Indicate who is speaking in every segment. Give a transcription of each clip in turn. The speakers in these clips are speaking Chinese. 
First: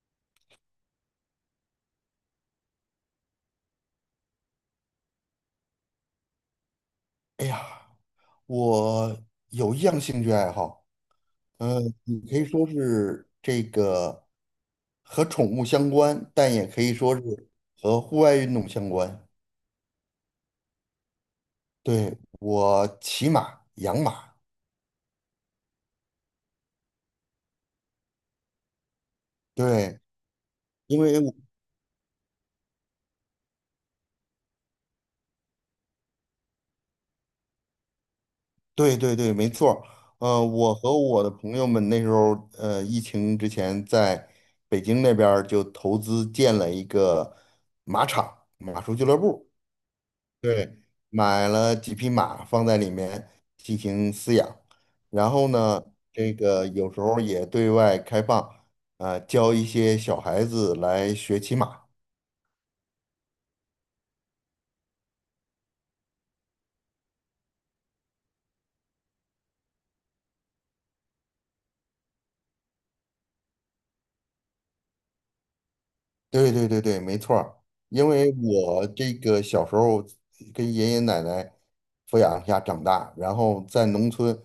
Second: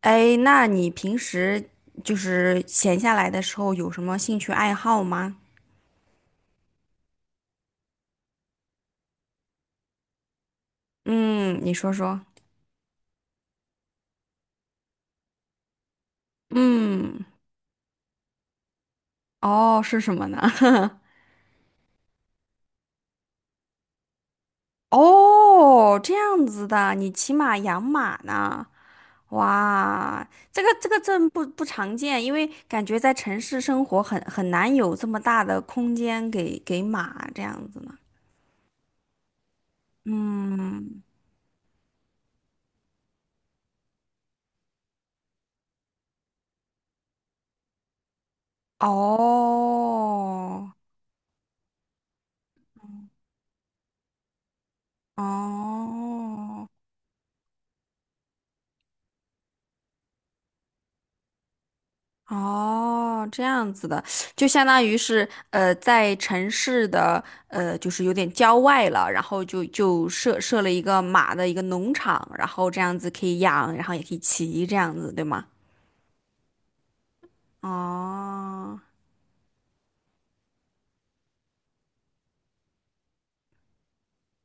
Speaker 1: 哎，那你平时就是闲下来的时候有什么兴趣爱好吗？
Speaker 2: 哎呀，我有一样兴趣爱好。
Speaker 1: 嗯，你
Speaker 2: 呃，
Speaker 1: 说说。
Speaker 2: 你可以说是这个和宠物相关，但也可以说
Speaker 1: 嗯，
Speaker 2: 是和户外运动相关。
Speaker 1: 哦，是什么呢？
Speaker 2: 对，我骑马、养马。
Speaker 1: 哦，这样子的，你骑马养马呢？
Speaker 2: 对，
Speaker 1: 哇，这个这个
Speaker 2: 因为
Speaker 1: 真
Speaker 2: 我
Speaker 1: 不常见，因为感觉在城市生活很难有这么大的空间给马这样子呢。
Speaker 2: 对对对，没错儿。我和
Speaker 1: 嗯，
Speaker 2: 我的朋友们那时候，疫情之前在北京那边儿就投资建了一个马场、马术俱乐部。
Speaker 1: 哦，
Speaker 2: 对，买了几匹马放在里面进行饲养，然后呢，这个
Speaker 1: 哦。
Speaker 2: 有时候也对外开放，啊，教一些小孩子来学骑马。
Speaker 1: 哦，这样子的，就相当于是在城市的，就是有点郊外了，然后就设了一个马的一个农场，然后这样子可以养，然后也可以骑，这样子，对吗？
Speaker 2: 对对对对，没错儿。因为
Speaker 1: 哦，
Speaker 2: 我这个小时候跟爷爷奶奶抚养下长大，然后在农村，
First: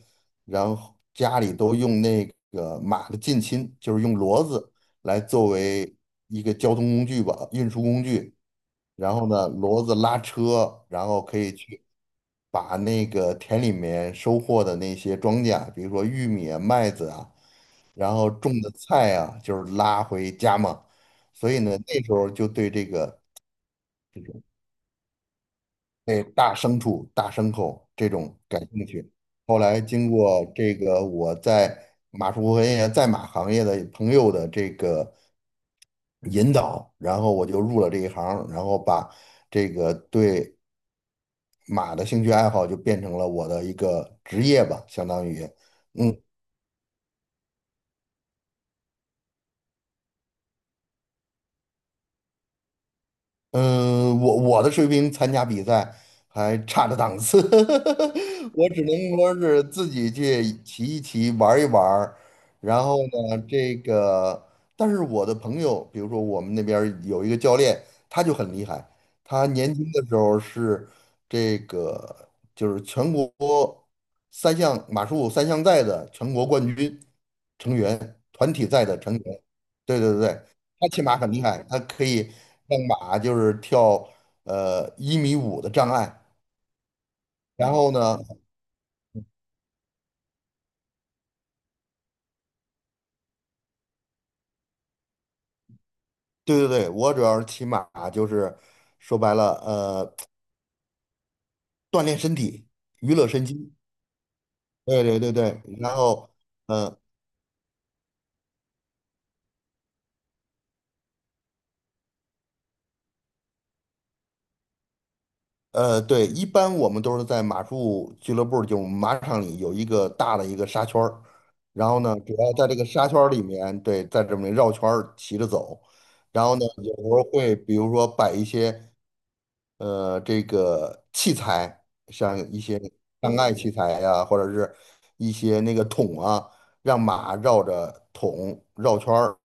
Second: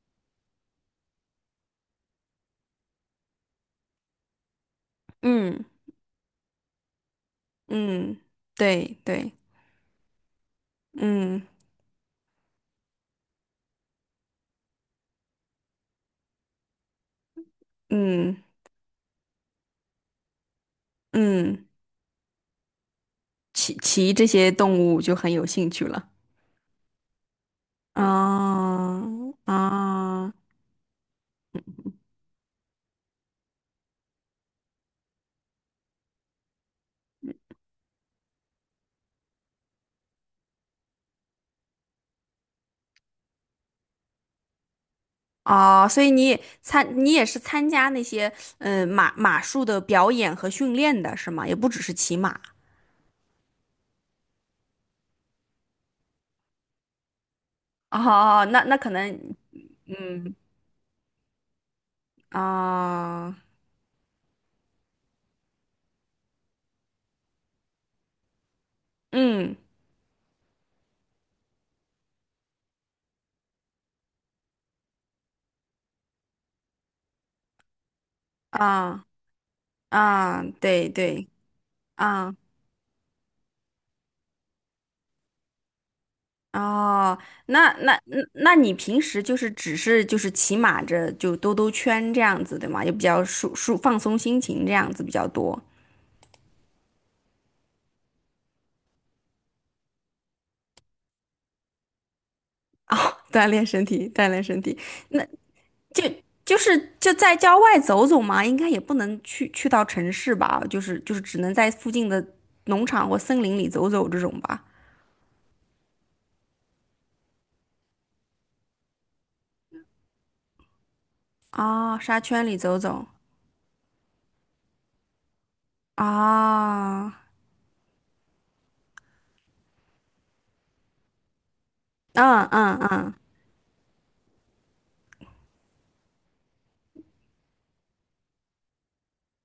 Speaker 2: 然后家里都用那个马的近亲，就是用骡子来作
Speaker 1: 嗯
Speaker 2: 为一个交通工具吧，运输工
Speaker 1: 嗯，
Speaker 2: 具。
Speaker 1: 对
Speaker 2: 然后
Speaker 1: 对，
Speaker 2: 呢，骡子拉车，然后可
Speaker 1: 嗯
Speaker 2: 以去把那个田里面收获的那些庄稼，比如说玉米啊、麦子啊，然后
Speaker 1: 嗯
Speaker 2: 种的菜啊，就是拉回家嘛。所以
Speaker 1: 嗯，
Speaker 2: 呢，那时候就对
Speaker 1: 骑
Speaker 2: 这
Speaker 1: 这
Speaker 2: 种
Speaker 1: 些动物就很有兴趣了。
Speaker 2: 对大牲畜、大牲口这种感
Speaker 1: 啊
Speaker 2: 兴趣。后来经
Speaker 1: 啊。哦
Speaker 2: 过这个我在马术和也在马行业的朋友的这个引导，然后我就入了这一行，然后把这个对。马的兴趣爱好就变成了我的一个职业吧，相当于。
Speaker 1: 哦，所以
Speaker 2: 嗯
Speaker 1: 你也参，你也是参加那些，嗯，马术的表演和训练的是吗？也不只是骑马。
Speaker 2: 嗯，我的水平参加比赛还差着档次，
Speaker 1: 哦，那
Speaker 2: 我
Speaker 1: 那
Speaker 2: 只
Speaker 1: 可
Speaker 2: 能说
Speaker 1: 能，
Speaker 2: 是自己
Speaker 1: 嗯
Speaker 2: 去骑一骑，玩一玩儿。然后
Speaker 1: 啊，
Speaker 2: 呢，这个，但是我的朋友，比如说我们那边儿有一个教练，他就很厉害。他
Speaker 1: 嗯
Speaker 2: 年轻的时候是这个，就是全国三项马术三项赛的全国冠军成员，团体赛的
Speaker 1: 啊
Speaker 2: 成员。对对
Speaker 1: 啊，
Speaker 2: 对，他
Speaker 1: 对
Speaker 2: 骑马
Speaker 1: 对
Speaker 2: 很厉害，他可以
Speaker 1: 啊
Speaker 2: 让马就是跳1.5米的障碍。
Speaker 1: 哦，那
Speaker 2: 然后
Speaker 1: 那
Speaker 2: 呢，
Speaker 1: 那那你平时就是只是就是骑马着就兜兜圈这样子对吗？也比较放松心情这样子比较多。
Speaker 2: 对对对，我主要是骑马，就是说白了，锻炼身体，
Speaker 1: 哦，
Speaker 2: 娱乐 身
Speaker 1: 锻炼
Speaker 2: 心。
Speaker 1: 身体，锻炼身体。
Speaker 2: 对对
Speaker 1: 那。
Speaker 2: 对对，然
Speaker 1: 就
Speaker 2: 后，
Speaker 1: 是
Speaker 2: 嗯。
Speaker 1: 就在郊外走走嘛，应该也不能去到城市吧，就是只能在附近的农场或森林里走走这种吧。
Speaker 2: 对，一般我们都是在马术俱乐部，就马场里有一个大的一个沙圈儿，然
Speaker 1: 啊、
Speaker 2: 后呢，
Speaker 1: 沙
Speaker 2: 主
Speaker 1: 圈
Speaker 2: 要
Speaker 1: 里
Speaker 2: 在这
Speaker 1: 走
Speaker 2: 个
Speaker 1: 走
Speaker 2: 沙圈儿里面，对，在这里面绕圈儿骑着走，然后呢，有时
Speaker 1: 啊，
Speaker 2: 候会比如说摆一些。这个器材，像
Speaker 1: 嗯
Speaker 2: 一
Speaker 1: 嗯
Speaker 2: 些
Speaker 1: 嗯，
Speaker 2: 障碍器材呀、或者是一些那个桶啊，让马绕着桶绕圈儿，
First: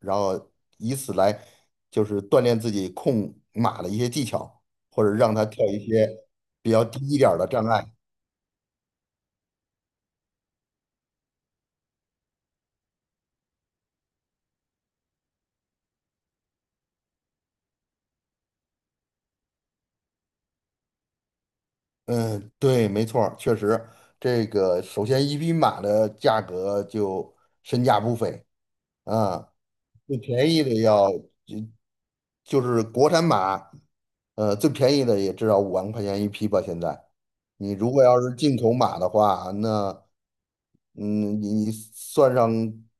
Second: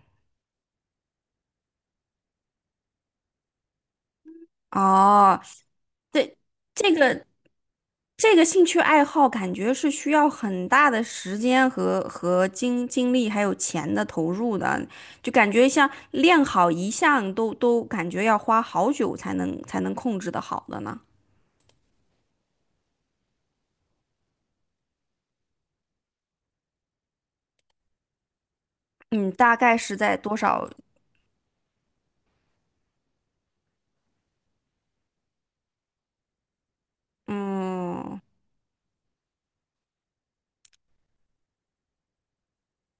Speaker 2: 然后以此来就是锻炼自己控马的一些技巧，或者让
Speaker 1: 哦，
Speaker 2: 它跳一些
Speaker 1: 对，
Speaker 2: 比较
Speaker 1: 这
Speaker 2: 低一
Speaker 1: 个
Speaker 2: 点儿的障碍。
Speaker 1: 这个兴趣爱好感觉是需要很大的时间和精力还有钱的投入的，就感觉像练好一项都感觉要花好久才能控制的好的呢。
Speaker 2: 嗯，对，没错儿，确实。这个首先一匹马的价格就身价不菲
Speaker 1: 嗯，
Speaker 2: 啊。
Speaker 1: 大概是在
Speaker 2: 最
Speaker 1: 多
Speaker 2: 便宜
Speaker 1: 少？
Speaker 2: 的要，就是国产马。最便宜的也至少5万块钱一匹吧。现在，你如果
Speaker 1: 嗯，
Speaker 2: 要是进口马的话，那嗯，你算上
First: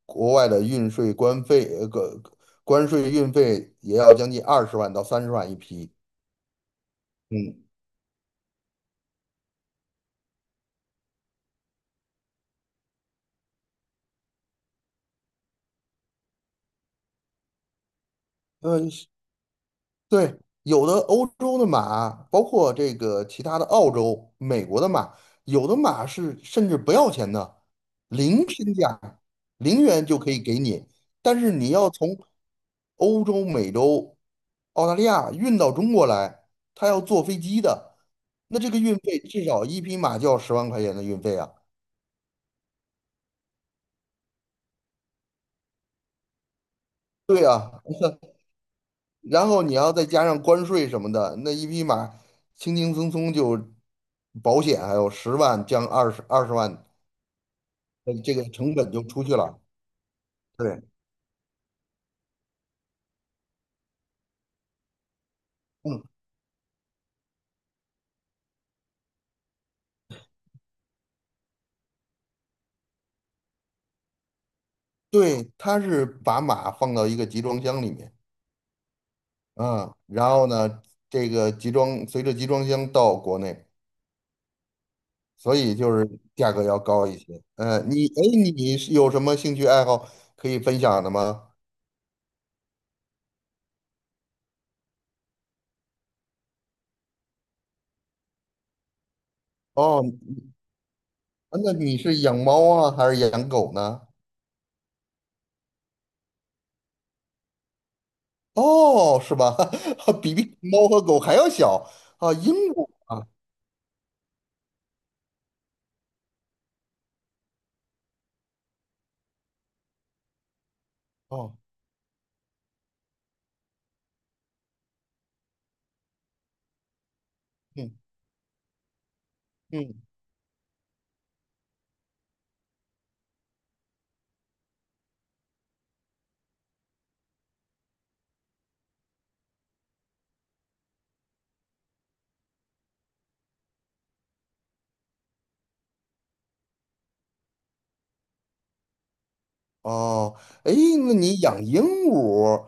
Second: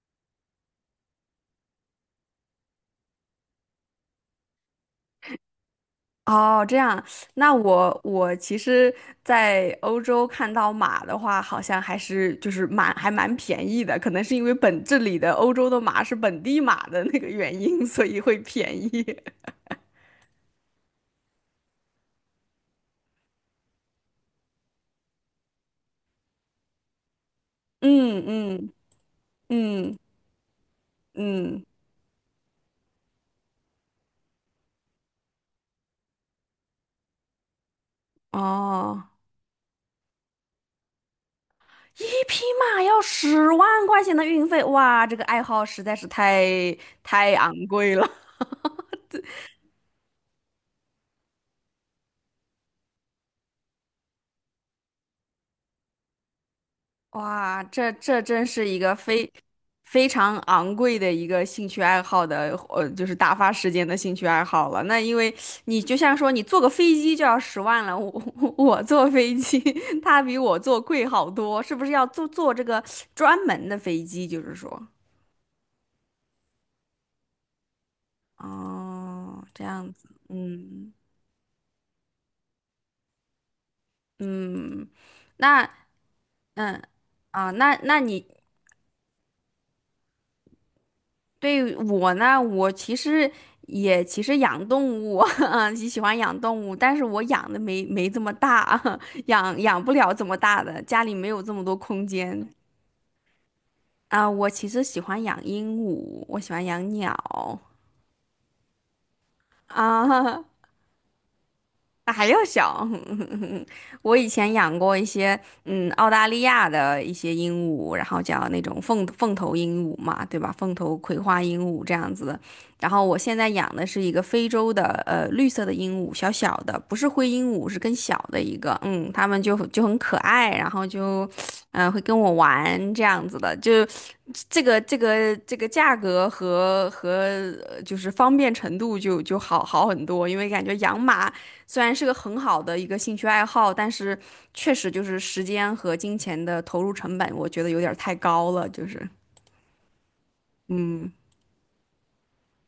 Speaker 2: 国外的运税、关费，个关税、运费，也要将近二十万到30万一匹。
Speaker 1: 哦，这样。那
Speaker 2: 嗯，
Speaker 1: 我其实，在欧洲看到马的话，好像还是就是蛮还蛮便宜的，可能是因为本这里的欧洲的马是本地马的那个原因，所以会便
Speaker 2: 呃，
Speaker 1: 宜。
Speaker 2: 对，有的欧洲的马，包括这个其他的澳洲、美国的马，有的马是甚至不要钱的，
Speaker 1: 嗯
Speaker 2: 零
Speaker 1: 嗯
Speaker 2: 身价，零
Speaker 1: 嗯
Speaker 2: 元就可以给你。但是
Speaker 1: 嗯，
Speaker 2: 你要从欧洲、美洲、澳大利亚运到中国来，他要坐飞机的。那这个运
Speaker 1: 哦，
Speaker 2: 费至少一匹马就要10万块钱的运费啊。
Speaker 1: 一匹马要十万块钱的运费，哇，这个爱好实在是太
Speaker 2: 对
Speaker 1: 昂
Speaker 2: 啊，
Speaker 1: 贵了。
Speaker 2: 然后你要再加上关税什么的，那一匹马轻轻松松就保险还有十万降二十万，
Speaker 1: 哇，这这
Speaker 2: 这
Speaker 1: 真
Speaker 2: 个
Speaker 1: 是
Speaker 2: 成
Speaker 1: 一
Speaker 2: 本
Speaker 1: 个
Speaker 2: 就出
Speaker 1: 非
Speaker 2: 去了。
Speaker 1: 非常昂
Speaker 2: 对，
Speaker 1: 贵的一个兴趣爱好的，就是打发时间的兴趣爱好了。那因为你就
Speaker 2: 嗯，
Speaker 1: 像说你坐个飞机就要十万了，我坐飞机，他比我坐贵好多，是不是要坐这个专门的飞机？就是说，
Speaker 2: 对，他是把马放到一个集装箱里面，
Speaker 1: 哦，这样
Speaker 2: 嗯，
Speaker 1: 子，
Speaker 2: 然后呢，
Speaker 1: 嗯
Speaker 2: 这个随着集装箱到国内，
Speaker 1: 嗯，
Speaker 2: 所
Speaker 1: 那
Speaker 2: 以就是价格要
Speaker 1: 嗯
Speaker 2: 高一些。
Speaker 1: 啊，那
Speaker 2: 嗯，
Speaker 1: 那
Speaker 2: 哎，
Speaker 1: 你
Speaker 2: 你是有什么兴趣爱好可以分享的吗？
Speaker 1: 对我呢，我其实也其实养动物，嗯，喜欢养动物，但是我养的没这么大，养不
Speaker 2: 哦，
Speaker 1: 了这么大的，家里没有这么
Speaker 2: 那
Speaker 1: 多
Speaker 2: 你
Speaker 1: 空
Speaker 2: 是养
Speaker 1: 间
Speaker 2: 猫啊，还是养狗呢？
Speaker 1: 啊。我其实喜欢养鹦鹉，我喜欢养鸟
Speaker 2: 哦，是吧？比
Speaker 1: 啊，
Speaker 2: 比 猫和狗还要小。
Speaker 1: 还
Speaker 2: 啊，
Speaker 1: 要
Speaker 2: 鹦
Speaker 1: 小，
Speaker 2: 鹉啊。
Speaker 1: 我以前养过一些，嗯，澳大利亚的一些鹦鹉，然后叫那种凤头鹦鹉嘛，对吧？凤头葵花
Speaker 2: 哦，
Speaker 1: 鹦鹉这样子的。然后我现在养的是一个非洲的，呃，绿色的鹦鹉，小小的，不是灰鹦鹉，是
Speaker 2: 嗯
Speaker 1: 更小的一个。嗯，它们就很
Speaker 2: 嗯，
Speaker 1: 可爱，然后就，嗯、会跟我玩这样子的，就这个这个这个价格和就是方便程度就好好很多，因为感觉养马虽然是个很好的一个兴趣爱好，但是确实就是时间和金钱的投入成本，我觉得有点儿太高了。就是
Speaker 2: 哦。哎，那你养鹦鹉。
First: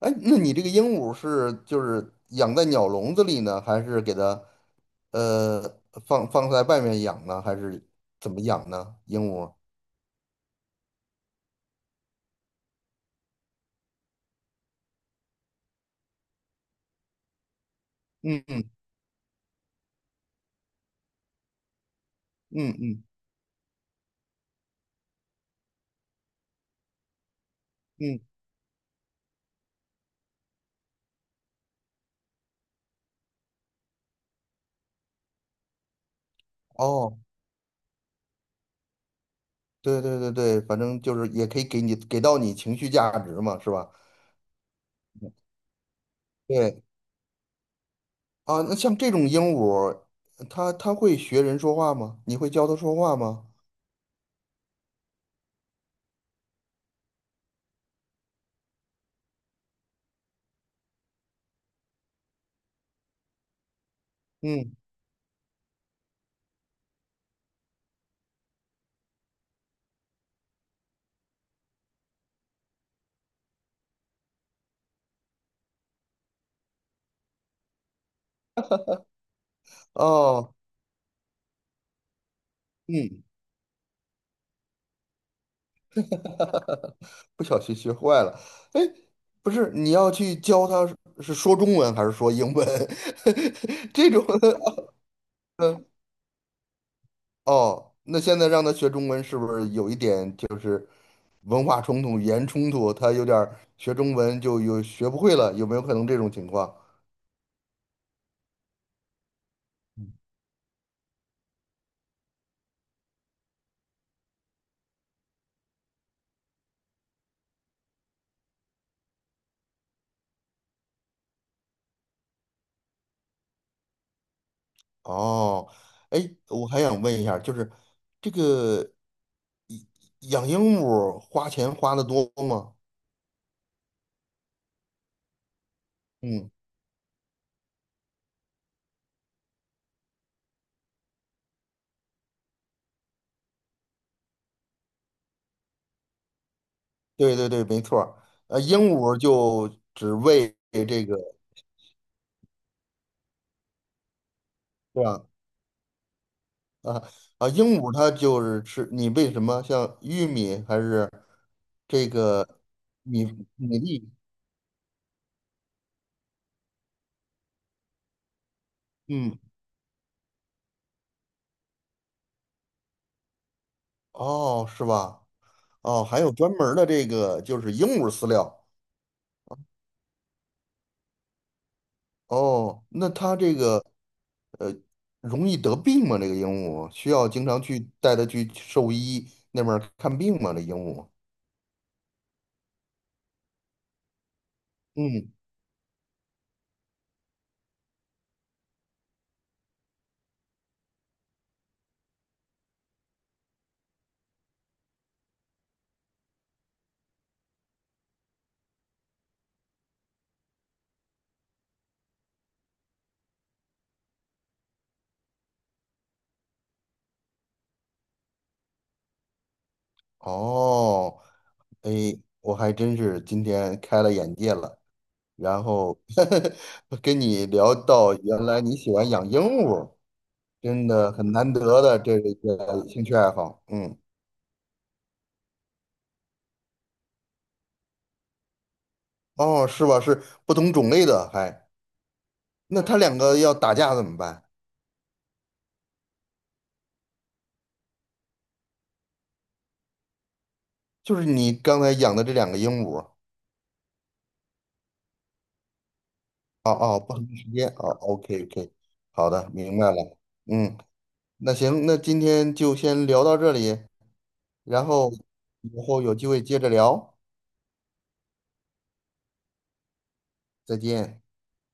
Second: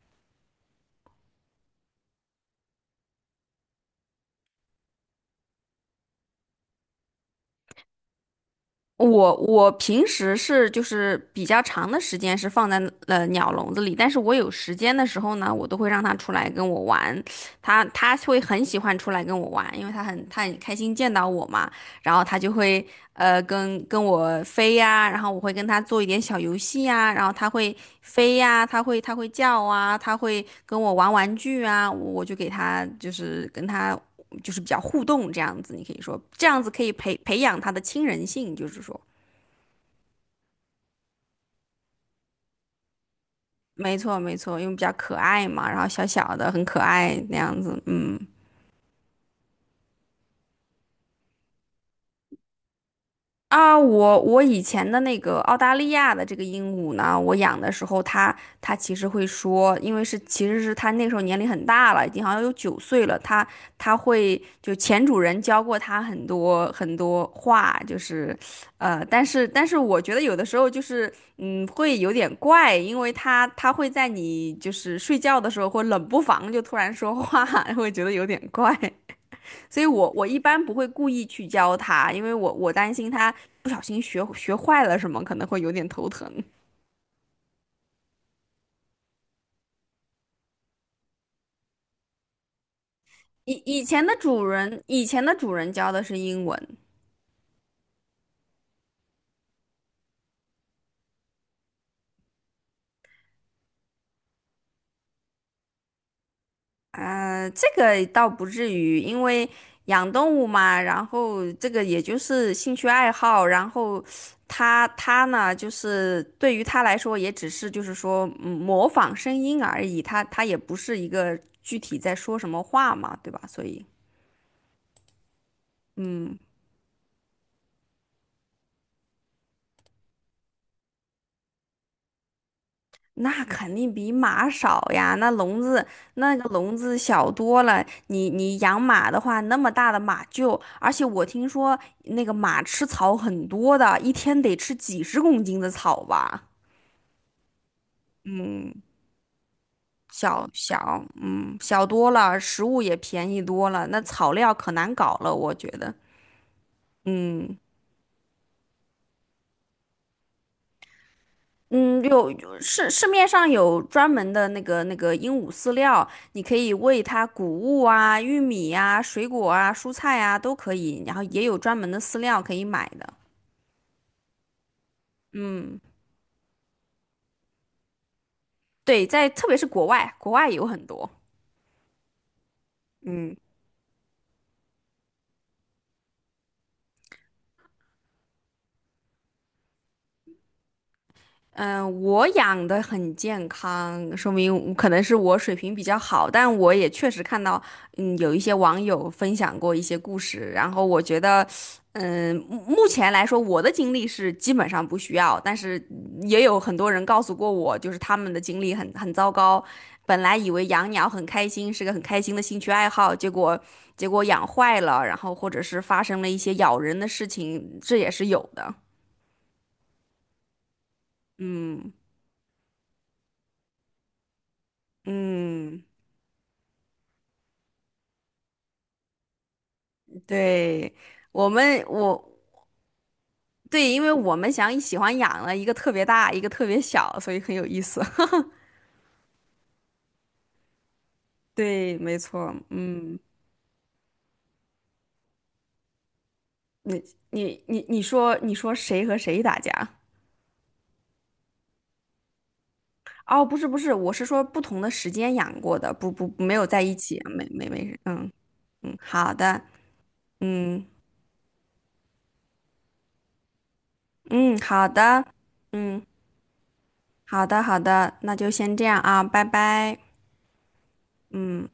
Speaker 2: 哎，那你这个鹦鹉是就是养在鸟笼子里呢，还是给它呃放在外面养呢，还是怎么养呢？鹦
Speaker 1: 我
Speaker 2: 鹉？
Speaker 1: 我平时是就是比较长的时间是放在了鸟笼子里，但是我有时间的时候呢，我都会让它出来跟我玩，它会
Speaker 2: 嗯
Speaker 1: 很
Speaker 2: 嗯
Speaker 1: 喜欢出来跟我玩，因为它很它很开心见到我嘛。然后他就
Speaker 2: 嗯
Speaker 1: 会
Speaker 2: 嗯
Speaker 1: 跟我飞呀，然后我会跟他做一点小游戏呀，然后他会
Speaker 2: 嗯，
Speaker 1: 飞呀，他会他会叫啊，他会跟我玩玩具啊，我就给他就是跟他就是比较互动这样子，你可以说这样子可以培
Speaker 2: 哦，
Speaker 1: 培养他的亲人性，就是说，
Speaker 2: 对对对对，反正就是也可以给你给到你情绪价值嘛，是吧？
Speaker 1: 没错没错，因为比较可爱嘛，然后小小的很可
Speaker 2: 对。
Speaker 1: 爱那样子，嗯。
Speaker 2: 啊，那像这种鹦鹉，它会学人说话吗？你会教它说话吗？
Speaker 1: 啊，我以前的那个澳大利亚的这个鹦鹉呢，我养的时候它，它其实会说，因为是其实是它那时候年龄很大了，已经好像有九岁了，它它会就
Speaker 2: 嗯，
Speaker 1: 前主人教过它很多很多话，就是，呃，但是我觉得有的时候就是，嗯，会有点怪，因为它会在你就是睡觉的时候或冷不防就突然说话，会觉得有点怪。所以我一
Speaker 2: 哦，
Speaker 1: 般不会故意去教它，因为我担心
Speaker 2: 嗯。
Speaker 1: 它不小心学坏了什么，可能会有点头疼。
Speaker 2: 不小心学坏了。哎，不是，你要去教它是说中文还是说英文？这种，
Speaker 1: 以前的主 人
Speaker 2: 嗯。
Speaker 1: 教的是英文，
Speaker 2: 哦，那现在让它学中文是不是有一点就是文化冲突、语言冲突？它有点儿学中文就有学不会了，有没有可能这种情况？
Speaker 1: 这个倒不至于，因为养动物嘛，然后这个也就是兴趣爱好，然后它呢，就是对于它来说，也只是就是说，嗯，模仿声音而已，它也不是一个具体在说什么话嘛，对吧？所以
Speaker 2: 哦，哎，
Speaker 1: 嗯。
Speaker 2: 我还想问一下，就是这个。养鹦鹉花钱花的多吗？
Speaker 1: 那肯定比马少呀，那笼子那个
Speaker 2: 嗯，
Speaker 1: 笼子小多了。你养马的话，那么大的马厩，而且我听说那个马吃草很多的，一天得吃几十公斤的草吧。
Speaker 2: 对对对，没错儿。鹦
Speaker 1: 嗯，
Speaker 2: 鹉就只
Speaker 1: 小
Speaker 2: 喂
Speaker 1: 小
Speaker 2: 这个，
Speaker 1: 嗯小多了，食物也便宜多了，那草料可难
Speaker 2: 是
Speaker 1: 搞
Speaker 2: 吧？
Speaker 1: 了，我觉得。
Speaker 2: 啊啊，
Speaker 1: 嗯。
Speaker 2: 鹦鹉它就是吃你喂什么？像玉米还是
Speaker 1: 嗯，
Speaker 2: 这
Speaker 1: 有
Speaker 2: 个
Speaker 1: 有市市
Speaker 2: 米
Speaker 1: 面上
Speaker 2: 米
Speaker 1: 有专
Speaker 2: 粒？
Speaker 1: 门的那个那个鹦鹉饲料，你可以喂它谷物啊、玉米啊、水
Speaker 2: 嗯，
Speaker 1: 果啊、蔬菜啊都可以，然后也有专门的饲料可以买的。
Speaker 2: 哦，是吧？
Speaker 1: 嗯，
Speaker 2: 哦，还有专门儿的这个就是鹦鹉饲料。
Speaker 1: 对，在特别是国外，国外有很多。
Speaker 2: 哦，那它
Speaker 1: 嗯。
Speaker 2: 这个呃容易得病吗？这个鹦鹉需要经常去带它去兽医那边儿看病吗？这鹦鹉？
Speaker 1: 嗯，我养的很健康，说明可能是
Speaker 2: 嗯。
Speaker 1: 我水平比较好，但我也确实看到，嗯，有一些网友分享过一些故事，然后我觉得，嗯，目前来说，我的经历是基本上不需要，但是也有很多人告诉过我，就是他们的经历很糟糕，本来以为养鸟很开心，是个很开心的兴趣爱好，结果养坏了，然后或者是发生了一些咬人的事情，这也是有的，
Speaker 2: 哦，哎，
Speaker 1: 嗯
Speaker 2: 我还真是今天开了眼界了。然
Speaker 1: 嗯。
Speaker 2: 后 跟你聊到，原来你喜欢养鹦鹉，真
Speaker 1: 对，
Speaker 2: 的很
Speaker 1: 我
Speaker 2: 难
Speaker 1: 们，
Speaker 2: 得的这
Speaker 1: 我，
Speaker 2: 一个兴趣爱好。
Speaker 1: 对，
Speaker 2: 嗯，
Speaker 1: 因为我们想喜欢养了一个特别大，一个特别小，所以很有意思。
Speaker 2: 哦，是吧？是不同种类的，
Speaker 1: 对，没错，
Speaker 2: 那它两
Speaker 1: 嗯，
Speaker 2: 个要打架怎么办？
Speaker 1: 你你你说谁和谁打架？
Speaker 2: 就是你刚才养的这两个鹦鹉，
Speaker 1: 哦，不是不是，我是说不同的时间养过的，不不没有
Speaker 2: 哦
Speaker 1: 在一
Speaker 2: 哦，不
Speaker 1: 起，
Speaker 2: 同时间，
Speaker 1: 没
Speaker 2: 哦
Speaker 1: 事，嗯
Speaker 2: ，OK OK,
Speaker 1: 嗯，
Speaker 2: 好
Speaker 1: 好
Speaker 2: 的，
Speaker 1: 的，
Speaker 2: 明白了。嗯，
Speaker 1: 嗯
Speaker 2: 那行，那今天就先聊到这里，
Speaker 1: 嗯
Speaker 2: 然
Speaker 1: 好
Speaker 2: 后
Speaker 1: 的，
Speaker 2: 以后
Speaker 1: 嗯
Speaker 2: 有机会接着聊。
Speaker 1: 好的好的，那就先这样啊，拜拜，
Speaker 2: 再见。
Speaker 1: 嗯。